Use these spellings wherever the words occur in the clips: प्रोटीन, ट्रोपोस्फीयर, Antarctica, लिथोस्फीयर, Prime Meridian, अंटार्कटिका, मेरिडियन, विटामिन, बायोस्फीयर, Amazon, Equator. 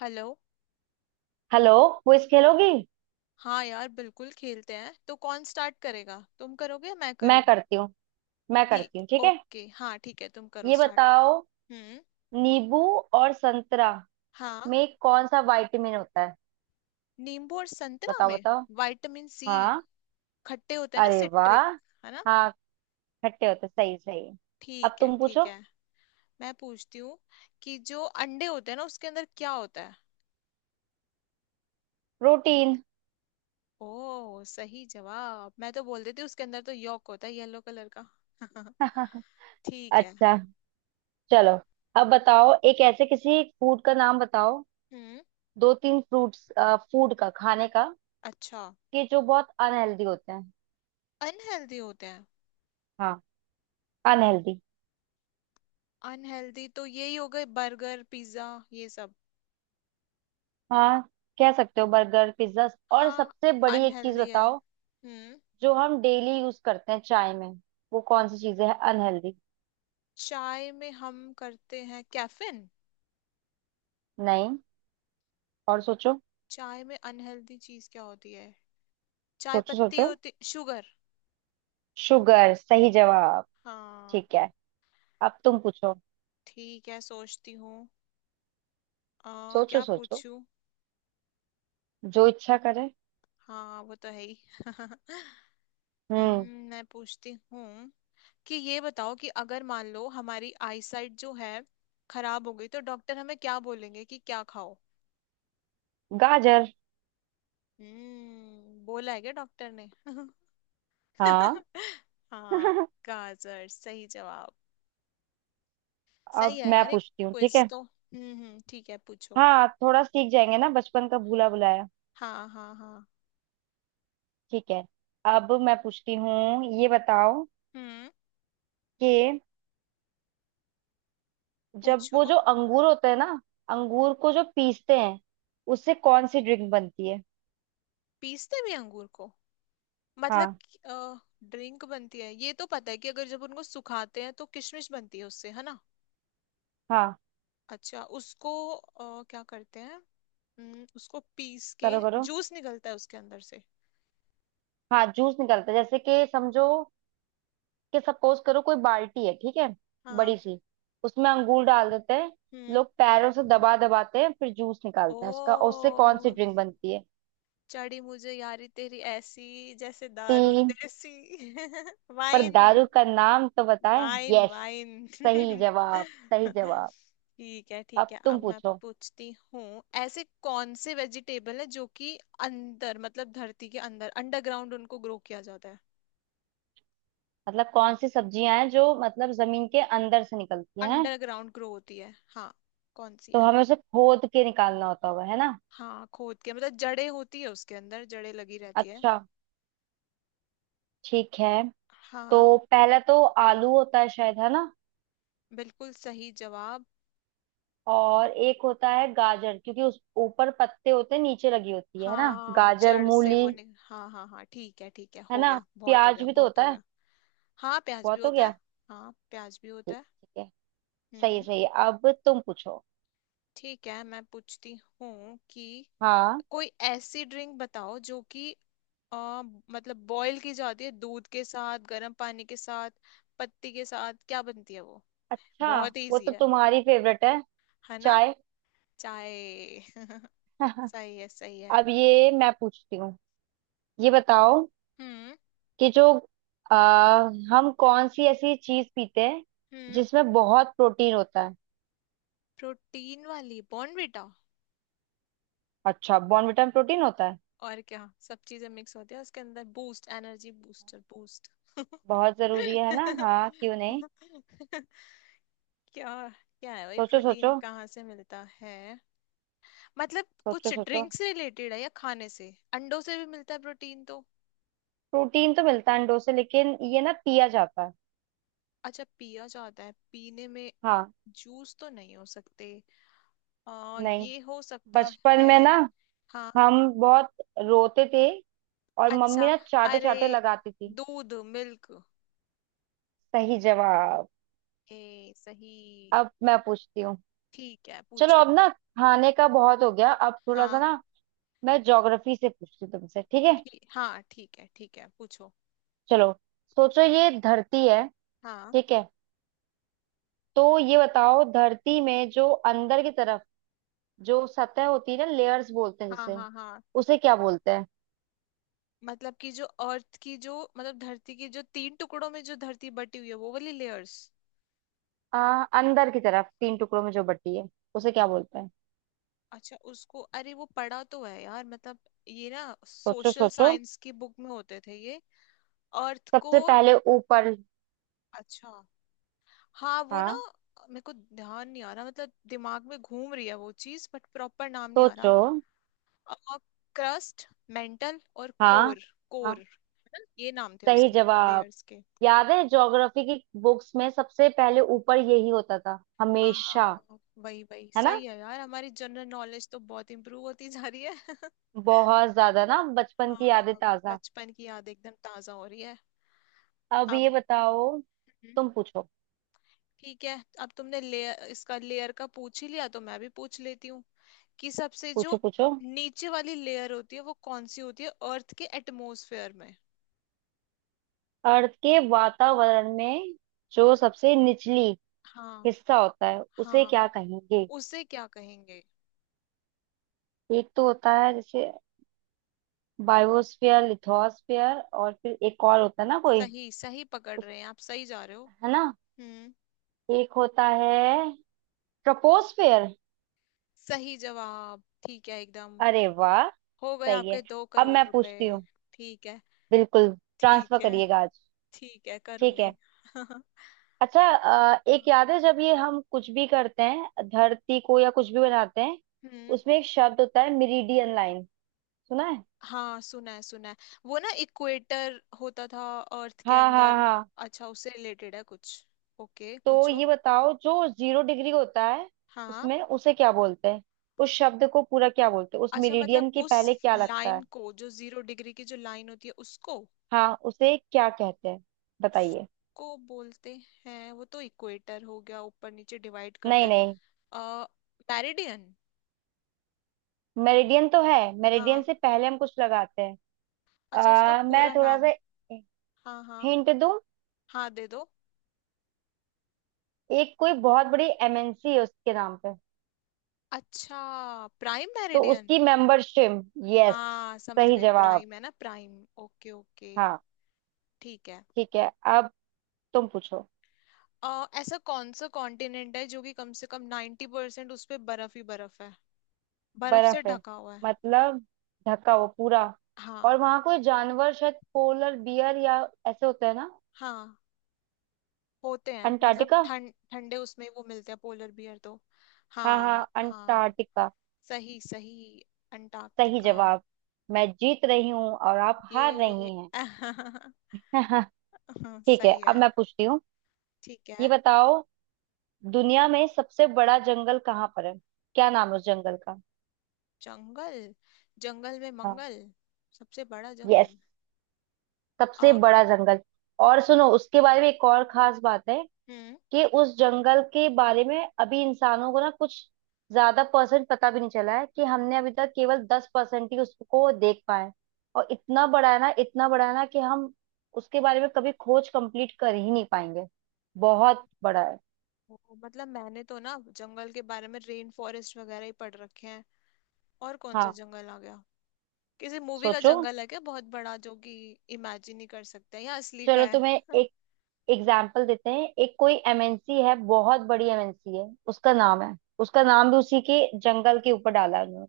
Hello. Hello. Quiz खेलोगी। हाँ यार बिल्कुल खेलते हैं। तो कौन स्टार्ट करेगा, तुम करोगे या मैं मैं करूँ? करती हूँ। मैं करती ठीक, हूँ ठीक है। ओके, हाँ ठीक है, तुम करो ये स्टार्ट। बताओ, हम्म। नींबू और संतरा हाँ। में कौन सा विटामिन होता है। नींबू और संतरा बताओ में? बताओ। विटामिन C. हाँ। खट्टे होते हैं ना, अरे सिट्रिक। वाह। है ना? हाँ, खट्टे होते सही सही। अब ठीक है। तुम पूछो। मैं पूछती हूँ कि जो अंडे होते हैं ना, उसके अंदर क्या होता है? प्रोटीन। ओ, सही जवाब। मैं तो बोल देती हूँ, उसके अंदर तो यॉक होता है, येलो कलर का। ठीक है। अच्छा, चलो अब बताओ, एक ऐसे किसी फूड का नाम बताओ, हम्म। दो तीन फ्रूट्स, फूड का, खाने का, अच्छा। कि जो बहुत अनहेल्दी होते हैं। अनहेल्दी होते हैं। हाँ, अनहेल्दी। अनहेल्दी तो यही हो गए, बर्गर पिज्जा, ये सब। हाँ कह सकते हो, बर्गर पिज्जा। और हाँ, सबसे बड़ी एक चीज अनहेल्दी है। बताओ, हम्म। जो हम डेली यूज करते हैं चाय में, वो कौन सी चीजें है अनहेल्दी। चाय में हम करते हैं कैफीन। नहीं, और सोचो। चाय में अनहेल्दी चीज क्या होती है? चाय सोचो पत्ती, सोचो। होती शुगर। शुगर सही जवाब। हाँ ठीक है, अब तुम पूछो। ठीक है, सोचती हूँ। आ सोचो क्या सोचो, पूछूं? जो इच्छा करे। हाँ वो तो है ही। हम्म। मैं पूछती हूँ कि ये बताओ कि अगर मान लो हमारी आईसाइट जो है खराब हो गई, तो डॉक्टर हमें क्या बोलेंगे कि क्या खाओ? गाजर। हम्म, बोला है क्या डॉक्टर ने? हाँ। हाँ। गाजर, सही जवाब। अब सही है मैं यार। एक पूछती हूँ ठीक क्विज है। तो, हम्म, ठीक है पूछो। हाँ, थोड़ा सीख जाएंगे ना, बचपन का भूला भुलाया। हाँ हाँ हाँ। ठीक है, अब मैं पूछती हूँ, ये बताओ हम्म। कि जब पूछो। वो जो अंगूर होता है ना, अंगूर को जो पीसते हैं, उससे कौन सी ड्रिंक बनती है। पीसते भी अंगूर को? मतलब? हाँ। ड्रिंक बनती है, ये तो पता है कि अगर जब उनको सुखाते हैं तो किशमिश बनती है उससे, है ना? हाँ, अच्छा, उसको क्या करते हैं? उसको पीस के करो करो। जूस निकलता है उसके अंदर से। हाँ, जूस निकलता है, जैसे कि समझो कि सपोज करो, कोई बाल्टी है ठीक है, बड़ी हाँ। सी, उसमें अंगूर डाल देते हैं, हम्म। लोग पैरों से दबा दबाते हैं, फिर जूस ओ। निकालते हैं उसका, और उससे कौन सी ड्रिंक बनती है। चढ़ी मुझे यारी तेरी ऐसी जैसे दारू 3, देसी। पर दारू वाइन। का नाम तो बताएं, वाइन यस। वाइन। सही जवाब। सही ठीक जवाब। है ठीक अब है। तुम अब मैं पूछो। पूछती हूँ, ऐसे कौन से वेजिटेबल है जो कि अंदर, मतलब धरती के अंदर, अंडरग्राउंड उनको ग्रो किया जाता है। मतलब कौन सी सब्जियां हैं जो मतलब जमीन के अंदर से निकलती हैं। अंडरग्राउंड ग्रो होती है, हाँ। कौन सी तो है? हमें उसे खोद के निकालना होता होगा है ना। हाँ, खोद के, मतलब जड़ें होती है उसके अंदर, जड़ें लगी रहती है। अच्छा, ठीक है। तो हाँ, पहला तो आलू होता है शायद, है ना। बिल्कुल सही जवाब। और एक होता है गाजर, क्योंकि उस ऊपर पत्ते होते हैं, नीचे लगी होती है ना, हाँ गाजर जड़ से मूली। वो नि..., हाँ हाँ हाँ, ठीक है ठीक है, है हो ना। गया, बहुत हो प्याज गया, भी तो बहुत होता हो है। गया। हाँ, प्याज भी बहुत हो होता है। गया। हाँ, प्याज भी होता ठीक, है। ठीक है। सही है, हम्म। सही है, अब तुम पूछो। ठीक है, मैं पूछती हूँ कि हाँ। कोई ऐसी ड्रिंक बताओ जो कि अ, मतलब बॉईल की जाती है दूध के साथ, गर्म पानी के साथ, पत्ती के साथ। क्या बनती है वो? अच्छा, बहुत वो इजी तो है। तुम्हारी फेवरेट है। है ना? चाय। चाय। सही है सही है। अब ये मैं पूछती हूँ, ये बताओ हम्म। कि जो आ, हम कौन सी ऐसी चीज पीते हैं हम्म। जिसमें बहुत प्रोटीन होता है। प्रोटीन वाली बॉर्नविटा। अच्छा, बॉर्नविटा में प्रोटीन होता है। और क्या, सब चीजें मिक्स होती है उसके अंदर, बूस्ट, एनर्जी बूस्टर, बूस्ट। बहुत जरूरी है ना, हाँ क्यों नहीं। क्या? क्या है भाई, सोचो प्रोटीन सोचो। कहाँ से मिलता है? मतलब सोचो कुछ सोचो। ड्रिंक से रिलेटेड है या खाने से? अंडों से भी मिलता है प्रोटीन तो। प्रोटीन तो मिलता है अंडों से, लेकिन ये ना पिया जाता है। अच्छा, पिया जाता है, पीने में? हाँ। जूस तो नहीं हो सकते। नहीं, ये हो सकता बचपन में है। ना हाँ। हम बहुत रोते थे, और मम्मी अच्छा। ना चाटे अरे, चाटे लगाती थी। दूध, मिल्क। सही जवाब। ए, सही। अब मैं पूछती हूँ। ठीक है चलो अब पूछो। ना, खाने का बहुत हो गया, अब थोड़ा सा हाँ। ना मैं ज्योग्राफी से पूछती हूँ तुमसे, ठीक है। हाँ ठीक है पूछो। चलो, सोचो ये धरती है, हाँ ठीक है। तो ये बताओ, धरती में जो अंदर की तरफ जो सतह होती है ना, लेयर्स बोलते हैं हाँ जिसे, हाँ। हाँ। उसे क्या बोलते हैं। मतलब कि जो अर्थ की जो, मतलब धरती की जो तीन टुकड़ों में जो धरती बटी हुई है, वो वाली लेयर्स। अंदर की तरफ तीन टुकड़ों में जो बटी है, उसे क्या बोलते हैं। अच्छा, उसको, अरे वो पढ़ा तो है यार, मतलब ये ना सोचो सोशल सोचो, साइंस की बुक में होते थे ये। अर्थ को। सबसे पहले ऊपर। अच्छा। हाँ वो ना, हाँ। मेरे को ध्यान नहीं आ रहा, मतलब दिमाग में घूम रही है वो चीज बट प्रॉपर नाम नहीं आ रहा। सोचो। क्रस्ट, मेंटल और हाँ। कोर। हाँ, कोर। ये नाम थे सही उसके जवाब। लेयर्स के। याद है, ज्योग्राफी की बुक्स में सबसे पहले ऊपर यही होता था हमेशा। हाँ, वही वही। है ना, सही है यार, हमारी जनरल नॉलेज तो बहुत इम्प्रूव होती जा रही है। बहुत ज्यादा ना बचपन की यादें हाँ, ताजा। बचपन की याद एकदम ताजा हो रही है। अब अब, ये बताओ, हम्म, तुम पूछो। ठीक है। अब तुमने लेयर, इसका लेयर का पूछ ही लिया तो मैं भी पूछ लेती हूँ कि सबसे जो पूछो पूछो। नीचे वाली लेयर होती है, वो कौन सी होती है अर्थ के एटमॉस्फेयर में? अर्थ के वातावरण में, जो सबसे निचली हाँ। हिस्सा होता है, उसे हाँ, क्या कहेंगे। उसे क्या कहेंगे? एक तो होता है जैसे बायोस्फीयर, लिथोस्फीयर, और फिर एक और होता है ना कोई। सही सही पकड़ उस- रहे हैं, आप सही जा रहे हो। है ना। हम्म। एक होता है ट्रोपोस्फीयर। सही जवाब, ठीक है एकदम। अरे वाह। हो गए सही आपके है, दो अब करोड़ मैं रुपए। पूछती हूँ। ठीक है। बिल्कुल, ठीक ट्रांसफर है। करिएगा आज। ठीक है, ठीक करूंगी। है। अच्छा, एक याद है, जब ये हम कुछ भी करते हैं धरती को, या कुछ भी बनाते हैं, हम्म। उसमें एक शब्द होता है मिरीडियन लाइन, सुना है। हाँ सुना है सुना है। वो ना इक्वेटर होता था अर्थ के हाँ हाँ अंदर। हाँ। अच्छा, उससे रिलेटेड है कुछ? ओके तो पूछो। ये बताओ, जो 0 डिग्री होता है, हाँ। उसमें उसे क्या बोलते हैं, उस शब्द को पूरा क्या बोलते हैं, उस अच्छा, मतलब मेरिडियन के उस पहले क्या लगता है। लाइन को, जो 0 डिग्री की जो लाइन होती है, उसको? हाँ, उसे क्या कहते हैं, बताइए। उसको बोलते हैं, वो तो इक्वेटर हो गया, ऊपर नीचे डिवाइड करता नहीं है। नहीं, आ मेरिडियन। मेरिडियन तो है, मेरिडियन हाँ, से पहले हम कुछ लगाते हैं। अच्छा, उसका मैं पूरा थोड़ा नाम? सा हाँ हाँ। हिंट दूं, हाँ दे दो। एक कोई बहुत बड़ी एमएनसी है उसके नाम पे, अच्छा, प्राइम तो मेरिडियन। उसकी मेंबरशिप। यस, हाँ समझ सही गई, जवाब। प्राइम, है ना प्राइम। Okay okay. हाँ ठीक है। ठीक है, अब तुम पूछो। ऐसा कौन सा कॉन्टिनेंट है जो कि कम से कम 90% उस पे बर्फ ही बर्फ है, बर्फ से बर्फ है, ढका हुआ है? मतलब ढका हुआ पूरा। और हाँ। वहां कोई जानवर, शायद पोलर बियर या ऐसे होता है ना। हाँ, होते हैं, मतलब अंटार्कटिका। ठंड, ठंडे उसमें वो मिलते हैं पोलर बियर तो। हाँ हाँ हाँ, हाँ। अंटार्कटिका। सही सही, सही अंटार्कटिका। जवाब। मैं जीत रही हूँ और आप हार ये, रही हैं। ठीक है, सही अब है। मैं पूछती हूँ, ठीक ये है। बताओ, दुनिया में सबसे बड़ा जंगल कहाँ पर है, क्या नाम है उस जंगल का। जंगल। जंगल में हाँ। मंगल। सबसे बड़ा यस, जंगल। सबसे आ, बड़ा जंगल। और सुनो, उसके बारे में एक और खास बात है, हम्म। कि उस जंगल के बारे में अभी इंसानों को ना कुछ ज्यादा परसेंट पता भी नहीं चला है, कि हमने अभी तक केवल 10% ही उसको देख पाए। और इतना बड़ा है ना, इतना बड़ा है ना, कि हम उसके बारे में कभी खोज कंप्लीट कर ही नहीं पाएंगे। बहुत बड़ा है। ओ, मतलब मैंने तो ना जंगल के बारे में रेन फॉरेस्ट वगैरह ही पढ़ रखे हैं। और कौन सा हाँ। जंगल आ गया? किसी मूवी का सोचो, जंगल है क्या, बहुत बड़ा जो कि इमेजिन ही कर सकते हैं, या असली का चलो है? तुम्हें एक एग्जाम्पल देते हैं, एक कोई एमएनसी है, बहुत बड़ी एमएनसी है, उसका नाम है, उसका नाम भी उसी के जंगल के ऊपर डाला है उन्होंने।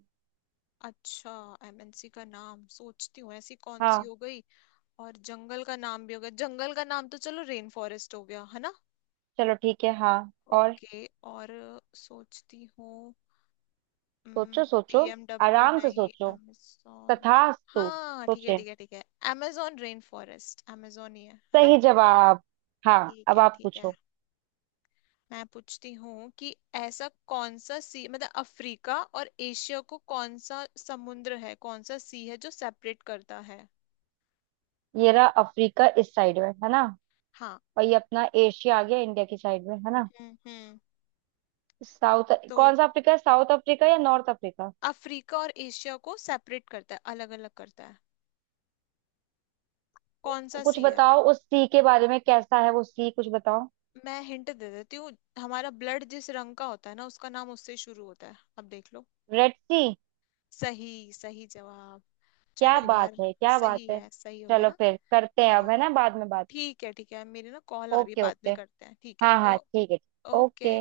अच्छा, एमएनसी का नाम सोचती हूँ, ऐसी कौन सी हाँ, हो गई? और जंगल का नाम भी हो गया, जंगल का नाम तो चलो रेन फॉरेस्ट हो गया, है ना? चलो ठीक है, हाँ। और ओके। और, सोचती हूँ। सोचो सोचो, बीएमडब्ल्यू, आराम से नहीं, सोचो, amazon। तथास्तु। हाँ ठीक है सोचे। ठीक है ठीक है। amazon रेन फॉरेस्ट, amazon ही है ना? सही जवाब। हाँ, ठीक अब है आप ठीक है। पूछो। मैं पूछती हूँ कि ऐसा कौन सा सी, मतलब अफ्रीका और एशिया को, कौन सा समुद्र है, कौन सा सी है, जो सेपरेट करता है? ये रहा अफ्रीका, इस साइड में है ना। हाँ। और ये अपना एशिया आ गया इंडिया की साइड में, है ना। हम्म। साउथ तो कौन सा अफ्रीका है, साउथ अफ्रीका या नॉर्थ अफ्रीका। अफ्रीका और एशिया को सेपरेट करता है, अलग अलग करता है, कौन सा कुछ सी है? बताओ उस सी के बारे में, कैसा है वो सी, कुछ बताओ। मैं हिंट दे देती हूँ। हमारा ब्लड जिस रंग का होता है ना, उसका नाम उससे शुरू होता है, अब देख लो। रेड सी। सही, सही जवाब। चलो क्या बात यार। है, क्या बात सही है। है, सही हो गया चलो ना। फिर करते हैं अब है हाँ ना बाद में बात। ठीक है ठीक है, मेरी ना कॉल आ रही है, ओके बाद ओके। में करते हैं, ठीक है? हाँ हाँ ओ ठीक है। ओके। ओके।